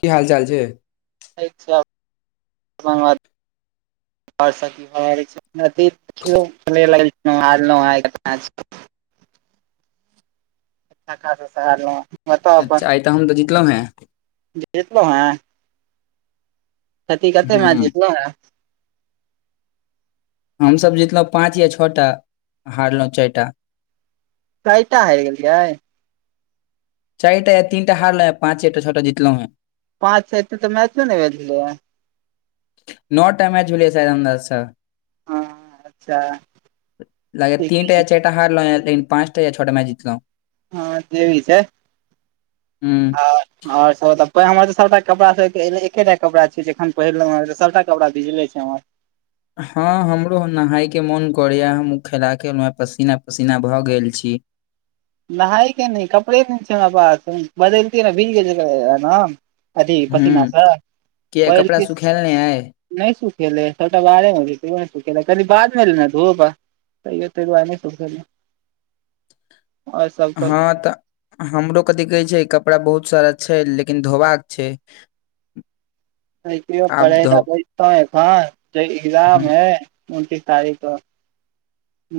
की हाल-चाल छै। ठीक छै, अपन बाजु [unintelligible] अथी [unintelligible] कक्का सब से हारलौ। अच्छा आय ते हम तऽ जितलौ हें। जितलौ हें। अथी कते मैच ह जितलौ हें। हम सब जितलौ पाँच या छटा, हारलौ चाएरटा। चाएरटा हाएर गेलियै। चाएरटा या तिनटा हारलौ, पाँचेटा छटा जितलौ हें। पाँच, छटा तऽ मैचो ने भैल छलैया। नौटा मैच भेलैया शायद अंदाज से। हँ अच्छा लागै ठीक तीन टा छै चैर त हारलौ लेकिन पाँच टा या छोटा मैच जितलौ। हँ जे भी छैय। हूँ अ और सब हमर त सबटा कपड़ा सब एक एकेटा कपड़ा छैियै अखन। पहिरलौ हन, सबटा कपड़ा भीजले छै हमर। हँ हमरो नहाय के मोन करैया, हमो खेला के एना पसीना -पसीना भऽ गेल छी। नहायके नै कपड़े नै छै हमरा पास, बदलतियै ने भीज गेल [unintelligible] न। अथि ह पसिना स, किया कपड़ा [unintelligible] सुखायल नहि अइ नै सुखेलेै सबटा बाहरे मे त सुखेल कनी बाद मे एलेै न धूप। तैयो तैय दुआरे [unintelligible] नैय सुखेलौ हँ तऽ हमरो कथि कहै छै, कपड़ा बहुत सारा छै लेकिन धोबाक छै। आब पढ़े धो बतहु एखन जे ए्जाम है। उनतीस तारिक क,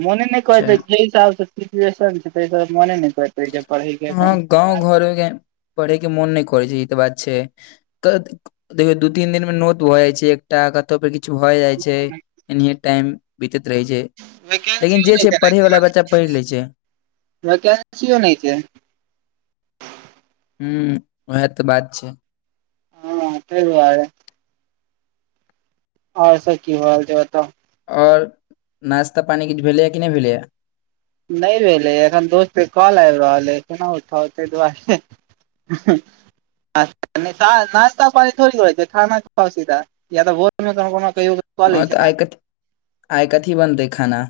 मोने नहि कहै छै जे हिसाबसँ सिच्युएशन छै, तै दुवारे मोने नहि करै। तैं पढ़इ हाँ गाँंव घर [unintelligible] पढ़ेके मोन नहि करै छै ई तऽ बात छै। देखियौ दू तीन दिन मे नोत भऽ जाइ छै एकटा कत् त फेर किछु भए जाइ छै एनी टाइम। दिक्कत रहे छै, वैकेंसियो लेकिन जे नहि छै पढ़े वला बच्चा पढ़ि लै छै। व कंसी य नहि छैै [unintelligible] हूम्म ओहैय तऽ बात छै। हँ तै दुवारे और सब की हाल छै ओतऽ। और नाश्ता पानी किछ भेलैया कि नहि भेलैया? नहि भेलैया, एखन दोस्तके कॉल आबि रहल अइ केना उठाउ ताहि दुआरे अ्ह् नइ त नश्ता पानी थोड़े हो छै खाना खाओ सुधा [unintelligible] [unintelligible] कहियौ हां त आइकथि आइकथी बनतै खाना?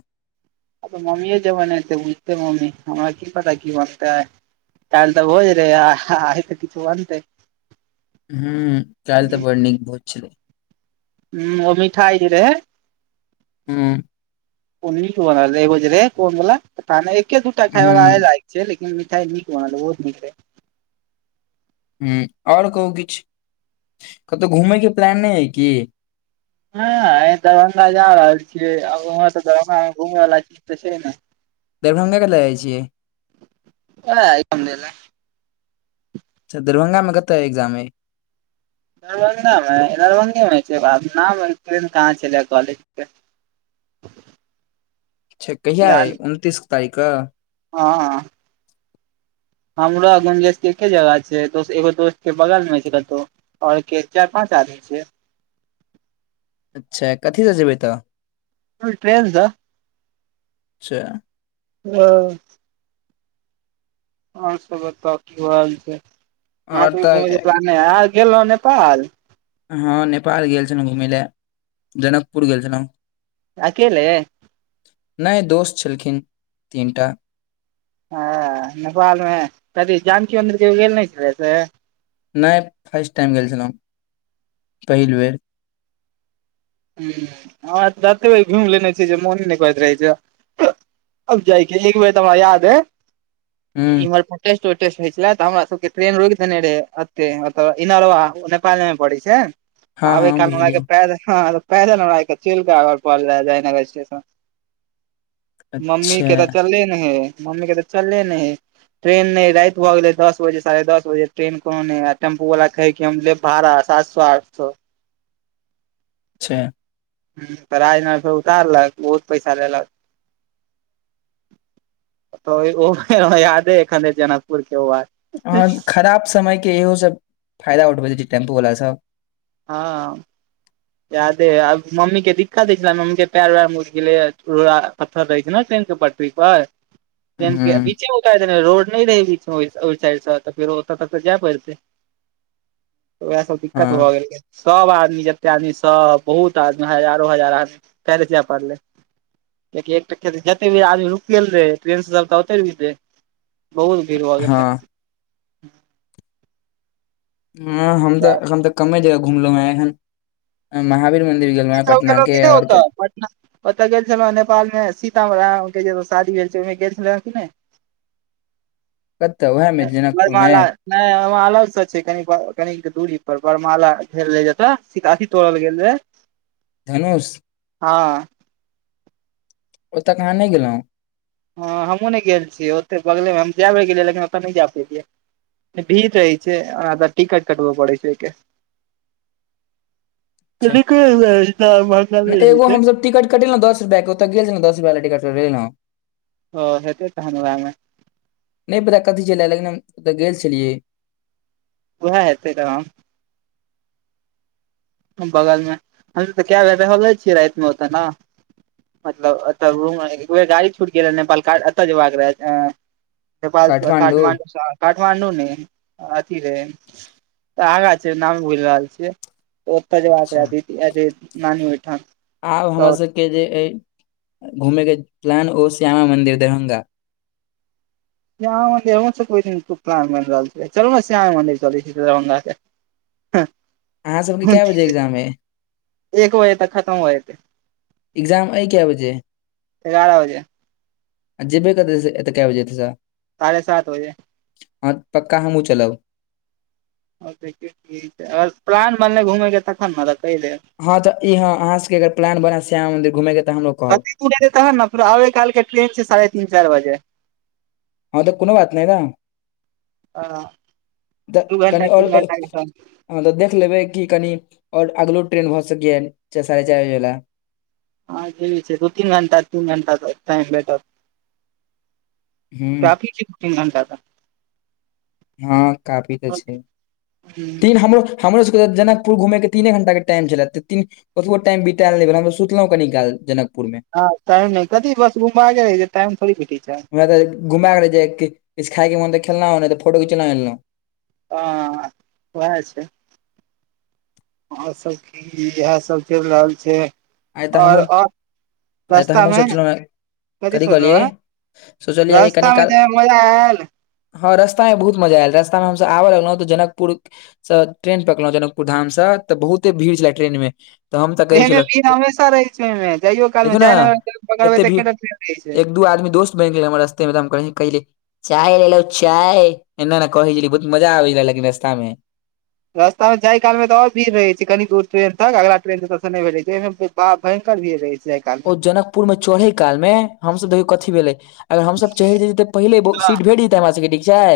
अऽ मम्मीये जे बनेतै से बुझतै मम्मी हमरा की पता की बनतै? काइल्ह तऽ भोज रहै, आज तऽ किछ बनतै। हूम्म काइल्ह तऽ बड़ नीक भोज छलै। हम्म ओ मिठाइ जे रहै? हूम्म उ नीक बनल रहै, एगो जे रहै गोल बला, एके दूटा खाय बला हूँ आइ। से लेकिन मिठाई नीक बनल रहै बहुत नीक रहै। ह और कहू किछु, कतहु घूमय के प्लान नहि अय की? हाँ दरभंगा जा रहल छियै, आब ओना तऽ दरभंगा मे घुमय लायक किछ तऽ छै नै। दरभंगा कथि लए जाइ छियै? [unintelligible] दै लऽ अच्छा दरभंगामे कतऽ ए एग्जाम अइ? दरभंगा मे दरभंगे मे छै, अब नाम कहाँ छले कॉलेज के? अच्छा, कहिआ अइ उनतीस तारीख क? हाँ हमरा आ गुंजेश के एक्के जगह छै दोस एगो दोस्त के बगलमे छै कतौ। और के चारि -पाँच आदमी छियै? अच्छा कथी सँ जेबै तऽ? हॅं ट्रेन सऽ। अच्छा। [inaudible] और सब बताउ की हाल छै, अहाँ आओर सबके तऽ घुमय के प्लान नै अय अहॉं गेल रहौं नेपाल? हँ नेपाल गेल छलौं घुमय लेए जनकपुर गेल छलौंह। त अकेले? नै दोस छलखिन तीन टा। हँ नेपाल मे कथी जानकी मन्दिर कहियो गेल नै छलियै से? नै फर्स्ट टाइम गेल छलहुं पहिल बेर। हूॅं हमरा त तत्ते बेर घुमि लेने छियै जे मोने न करैत रहै छै आब अब जाइके एक बेर त हमरा याद हूँ अइ इमहर टेस्ट पर टेस्ट होइ छले तऽ हमरा सबके ट्रेन रोइक देने रहेए अत्ते एतऽ इनरबा नेपाले मे पड़ै छै। हँ आबै हँ काल में हमरा बुझलियै सके पैदल हमरासके हं पैदल हमरासके चैलकऽ आबऽ परल रहय जयनगर स्टेशन। मम्मी अच्छा के तऽ चलले ने हइ मम्मी के तऽ चलले ने है। ट्रेन नै राति भऽ गेलै दस बजे साढ़े दस बजे ट्रेन कोनो नै रहे टेम्पो बला कहै कि हम लेब भाड़ा सात सौ आठ सौ। अच्छा। हूॅं त राजनगर फेर उतारलक बहुत पैसा लेलक। त ओ हमरा यादे एखन अइ जनकपुर के ओ बात। अह खराब समय के इहो सब फायदा उठबैत रहै छै टेम्पू वला सब। हँऽ। यादे अइ आ मम्मी के दिक्कत होइ छलै मम्मी के पेएर वेएर मुरि गेलैये रोड़ा- पत्थर रहै छै ने ट्रेन सब पर। ओइ पर ट्रेन के हूँ बीचे ओ उतारि देने रोड नै रहै बीच में ओहि- ओहि साइड सँ तऽ फेर ओतऽ तक तऽ जेए पैड़तै। वेएह सब दिक्कत भऽ हँ गेल ये सब आदमी जत ते आदमी सब बहुत आदमी हजारो हजार आदमी पएरे से जेए पड़लै। कियेकि एकटा जते भी आदमी रुकगेल रहै ट्रेन स सबटा ओतै रुकि जेतै। बहुत भीड़ भऽ गेल हँ रह। हॅं हम त एखन त कम्मे जगह घुमलौं हें एहेन, आहम महावीर मंदिर गेल गेलौं कि नै ओतऽ पट ओतऽ गेल छलौंए नेपाल मे सीता राम के जे शादी भेल छै ओइमे गेल छलौंए कि नै? कतऽ उएह मे जनकपुर मे बड़माला नै ओ उहां अलग स छै कनिक व कनिक दूरी पर बड़माला भेल रहै जतह सीता अथि तोड़ल गेल रहै। धनुष? हँ। ओतऽ क अहाँ नै गेलौं? हँ हमहुँ नै गेल छियै ओत्तै बगले मे हम जेए बेर गेलियै लेकिन ओतऽ नै जा पेलियै। भीड़ जे रहै छै आ तऽ टिकट कटबऽ पड़ै छै ओइके। [unintelligible] छै पल कोइ भी रहै छै। कटेलौं दस रुपया क ओतऽ गेल छलौं दस रुपया बला टिकट कटेलौं। हॅं हेतै तहैन वेएह मे। नै पता कथी छले लेकिन हम ओतऽ गेल छलियै। उहै हेतय तहन बगल मे हम तै कै बेर रहलौ छीयै राएत मे ओता नै। मतलब एता रूम में एक बेर गाड़ी छूट गेल रहय नेपाल का एतय जैबाक रहाए नेपाल से काठमाण्डू से काठमांडू ने अथी रहय त आगा छै नाम भुल रहल छियै। ओतय जैबाक अच्छा रहै दीदी अथी नानी ओयठा आब हमर सबके जे ऐ घूमे के प्लैन ओ श्यामा मंदिर दरभंगा श्यामा मन्दिर हमरो सबके ओय दिन खुब प्लान बन रहल छै, चलु नै श्यामा मन्दिर चलय छी दरभंगा के। अहाँ सबके कए बजे एग्जाम अइ एक बजे तक खत्म हो जते। इग्जाम ऐ कै बजे? एगारा बजे आ जेबे कतय से एतय कै बजे एता से सारहे सात बजे हां पक्का हम्हूँ चलब। आब देखियौ की होय छै अगर प्लान बनलै घुमय के तखन नै त कह दैब। हां तऽ इ हां अहाँ सबके अगर प्लान बनय श्यामा मन्दिर घुमय के तऽ हमरो कहब [unintelligible] दूर हतै तहन नै फेर आबै काल के ट्रेन छै साढ़े तीन-चाएर बजे। हां तै कूनो बात नै न दू तऽ घंटा कनि और तीन अ घंटा के टाइम हां तै देख लेबय की कनी और अगलो ट्रेन भऽ सकय यै साढ़े चाएर बजे बला हां जे भी छै, दु-तीन घंटा, तीन घंटा तक टाइम भेटत। हुँ, काफी छै दु-तीन घंटा तै। हां काफी तऽ छै, तीन हमरो हमरो सके जनकपुर घुमय के तीने घंटा के टाइम छलय त तीन ओतबो टाइम बितैल नै भेलय हम तै सुतलौ कनि काल जनकपुर मे हां टाइम नै कथी बस रूम [unintelligible] रहै छै टाइम थौड़ी भेटय छै। हमरा तै घुमय के रहय छै किछ खाय के मोन त खेलौ नै तै फोटो घीचलो एलौं। हां वहै छै। अहां सब की यैह सब चैल रहल छै। आय तऽ और हम्हु, और आय तऽ रास्ता हम्हु मे सोचलौ हें कथी सोचलहु कहलिए हें सोचलियै कि कनि रास्ता मे काल जाय मे मजा आयल हां रास्ता मे बहुत मजा ऐल रास्ता मे हम सब आबय लागलौ तऽ जनकपुर से ट्रेन पकड़लौ जनकपुर धाम से तऽ बहुते भीड़ छलै ट्रेन मे तऽ हम तऽ कहै ट्रेन मे छलौ भीड़ हमेशा रहय छै ओय मे जाइयो काल मे जयनगर जाकै पकड़बै एते त भीड़ एकेटा ट्रेन रहय छै। एक दू आदमी दोस्त बैन गेलय हमर रस्तमे त हम कहीं कहिलिए चाय लै लो चाय, ऐना-ऐना कहय छलिए बहुत मजा आवे रहय लेकिन रस्तामे रस्ता मे जाय काल मे तऽ और भीड़ रहय छै कनी दूर ट्रेन तक अगला ट्रेन [unintelligible] नै भेल रहय छै ओय मे त बड़ा भयंकर भीड़ रहय छै। जाय काल ओ मे जनकपुर में चढ़े काल मे हम सब देखियौ कथी भेलय। अगर हम सब चहैर जेथिए तऽ पहिले बहुत सीट भेट जेतय हमरा सके ठीक छै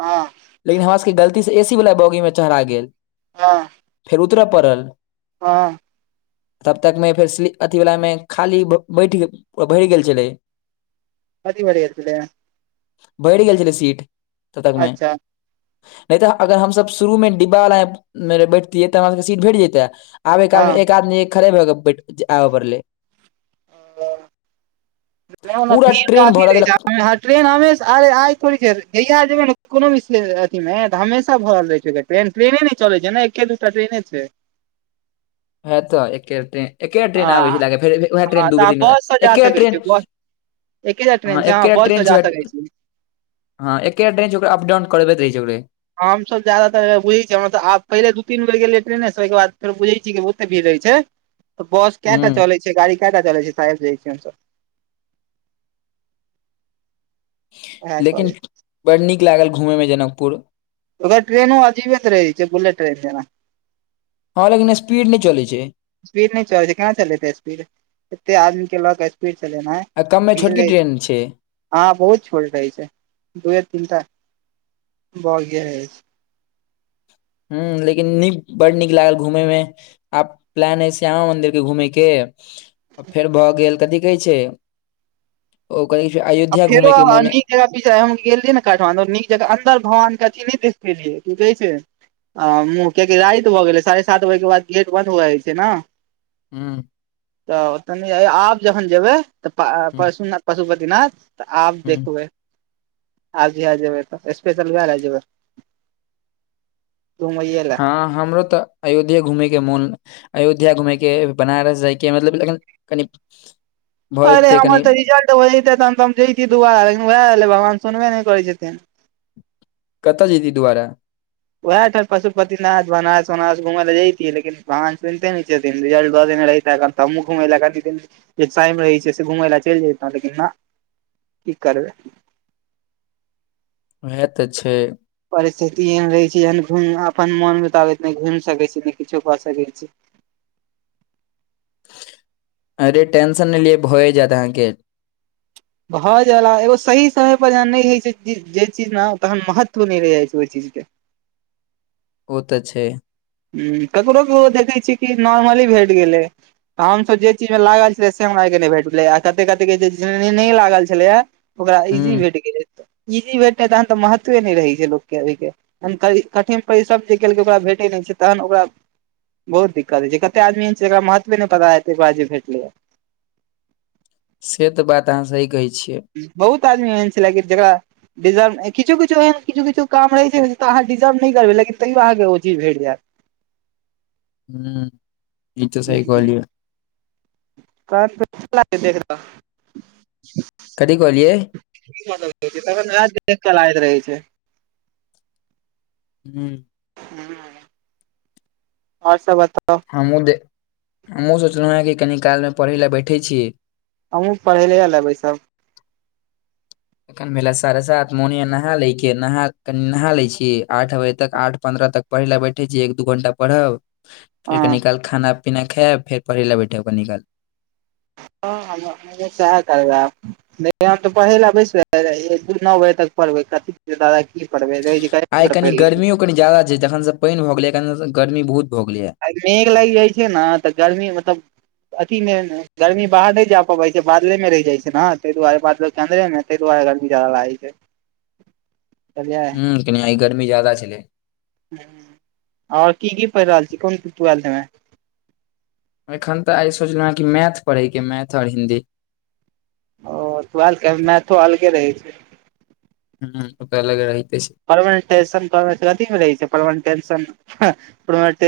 हां। लेकिन हमरा सबके गलती से ए सी बला बॉगी मे चहरा गेल। हां। उतरै पड़ल। हां। तब तक मे फेर स्लीप अथी बला मे खाली बैठ भैर गेल छेलै। अधि बरे गेल छेलै। भैर गेल छेल्लै सीट तब तक मे अच्छा नै तऽ अगर हम सब शुरू मे डिब्बा बला [unintelligible] बैठतियै तऽ हमरा सबके सीट भेट जेैतेए। आबेै काल मे एक आदमी खड़े भऽ के बैठ जे आबऽ पड़लेै। नै ओना पूरा भीड़ ट्रेन कफी भरा रहै छै देलक [unintelligible] ट्रेन हमेसा आय-आय थोड़ी जहिय जेबै ने कोनो भी से अथी मे तऽ हमेशा भरल रहै छै [unintelligible] ट्रेन ट्रेने नै चलै छै न एके दूटा ट्रेने छै। हए तऽ एके ट्रेन एके आ ट्रेन आबै छै ला कऽ फेर उएह हँ ट्रेन दू तऽ अहाँ बेर तीन बस से बेर जा एके सकै छी ट्रेन- बस एकेटा ट्रेन छै हँ एके बस ट्रेन जा छै सकै छी। हँ एकेटा ट्रेन ओकरा अप डाउन करबैत रहै छै ओकरे। हम सब जादातर बुझेैछी हँ तऽ आब पहिले दू, तीन बेर गेलै ट्रेने सँ ओय के बाद फेर बुझे छियै कि बहुते भीड़ रहेै छै। तऽ बस हूँ केएटा चलै छै गाड़ी केएटा चलै छै सब जाय छियै हमसब। ओएह लेकिन करै छी। बड़ नीक लागल घुमेैय मे जनकपुर। ओकर ट्रेनो ओ अजीबेत रहै छै बुलेट ट्रेन जेना। हँ लेकिन स्पीड नै चलै छै। स्पीड नै चलै छै केना चलतै स्पीड एते आदमी के ले के स्पीड चलेनैय। आ कममे छोटकी ट्रेन छै। हँ बहुत छोट रहै छै दूए तीनटा बोगीये रहै छै। हूँ लेकिन नीक बड नीक लागल घूमेैय मे। आब प्लेन है श्यामा मंन्दिर के घूमैय के फेर भऽ गेल कथि कहै छै। ओकरी फेर अयो- आ फेरो आहाँ निक- [unintelligible] पीछा हम गेलियै ने काठमांडूर नीक जंका अंन्दर भगवान के अथि नै देखपेलियै किकहैछै। आ मुँह के कि रैत भऽ गेलै साढ़े सात बजे के बाद गेट बंन्द होए जाय छै नऽ। हूँ। तऽ कनि आय आब जखन जेबै तऽ पा अ हूँ पशु नाथ पशुपति नाथ। तऽ आब हूँ देखबै आब जहिया जेबै तऽ स्पेशल उहे ले जेबै। घुमैये लए हँ हमरो तऽ। अयोध्यो घूमैय के मोन अयोध्या घूमैय के बनारस जायके मतलब एखन कनि- भय अरे जेतै हमर कनि तऽ रिजल्ट होइतै तऽ तहन तँ जइतियै दुबारा लेकिन वहे भेलै भगवान सुनबे नै करै छथिन। कतऽ जेैतही दुबारा? वेएह तऽ पशुपति नाथ बनारस उनारस घुमै लय जइतियै लेकिन भगवान सुनिते नै छथिन रिज्लट दऽ देने रहिते कम- तऽ हमहूँ घुमय लय कथी लेल जे शहर मे रहै छैय से घुमय लय चैल जैतौ लेकिन नऽ। की करबै। उहे तऽ छैय। परिस्थिति एहन रहै छै जेहन घुइम अपन मोन मुताबिक नै घुइम सकै छी नै किछो कऽ सकै छी। अरे टेंशन नै लिय भऽए जेएत आहाँके। भऽ जाला एगो सही समय पर जहन नै होय छैय जे जे चीज ने तहन महत्व नै रैह जाय छैय ओय चीज के। ओतऽ छैय। हूँ ककरो ककरो देखै छियै कि नॉर्मली भेट गेलै। आ हम सोचै छी जे लागल छेलै से हमरा और के नै भेटलै आ कते कते के जे नहियो लागल छेलै या ओकरा इजी हूं भेट गेलै इजी भेटतैय तहन तऽ महत्वे नै रहै छैय लोक के अइ के। हम तऽ ई कठिन परिश्रम जे केलकै ओकरा भेटैय नै छैय। तहन ओकरा बहुत दिक्कत होय छैय, कते आदमी छैय एकरा महत्वे नहि पता हेतै तैय के बाद जे भेटलैये। से तऽ बात अहाँ सही कहै छियै। बहुत आदमी एहन छेले कि जकरा डिजर्व किछो- किछो एहन किछो - किछो काम रहै छैय, तऽ अहाँ डिजर्व नै करबै लेकिन तैइयो अहाँके ओ चीज भेट जेत। [inaudible] हुँ इ तऽ सही हूँ हूँ कहलियै। [unintelligible] कथी कहलियै? की सब देलकै तहन राज के चेक कराबैत रहै छैय। हू। [unintelligible] और सब बताव? हमहुँ दे हमहुँ सोचलउहे कि कनी कालमे परहै ले बैठय छी। हमहूँ पढ़ैये ले बैसब। एखन भेले साढ़े सात मोन होइये नहा लैके, नहा लै छी। आठ बजे तक आठ पन्द्रह तक पढ़य ले बैठय छी, एक दू घंटा परहब। फेर हँ कनी काल खाना पीना खेब फेर पढ़य ले बैठब कनि काल। ह हम हमहूँ सैह करबैय आब। नै हम तऽ पढ़य ले बैस र रहियै न बजे तक। परबै कथी के दादा की पढ़बै। रहै छै कही आय पर कनी पढ़ि लै छी। गर्मियो कनी ज्यादा छैय। जखन स पैन भऽ गेलै कन गर्मी बहुत भऽ गेलैये। आय मेघ लैग जाय छैय न, तऽ गर्मी मतब अथी मेन गर्मी बाहर नै जा पबै छैय, बादले मे रैह जाय छैय न, तै दुआरे बादलो के अन्दरे मे। तै दुआरे गर्मी ज्यादा लागै छैय। बुझलिए ह कनि आइ गर्मी जादा छलै। और की की पैरह रहल छी कोन ट्वेल्थ मे। एखन तऽ आय सोचलउहे कि मैथ परहैय के मैथ और हिन्दी। ओ ट्वेल्थ के मैथो अलगे रहै छैय। हू ओ त अलग रहिते छैय। परमेंटेशन पढ़बै त कथी मे रहै छैय, परमेटेंशन, प्रमेंट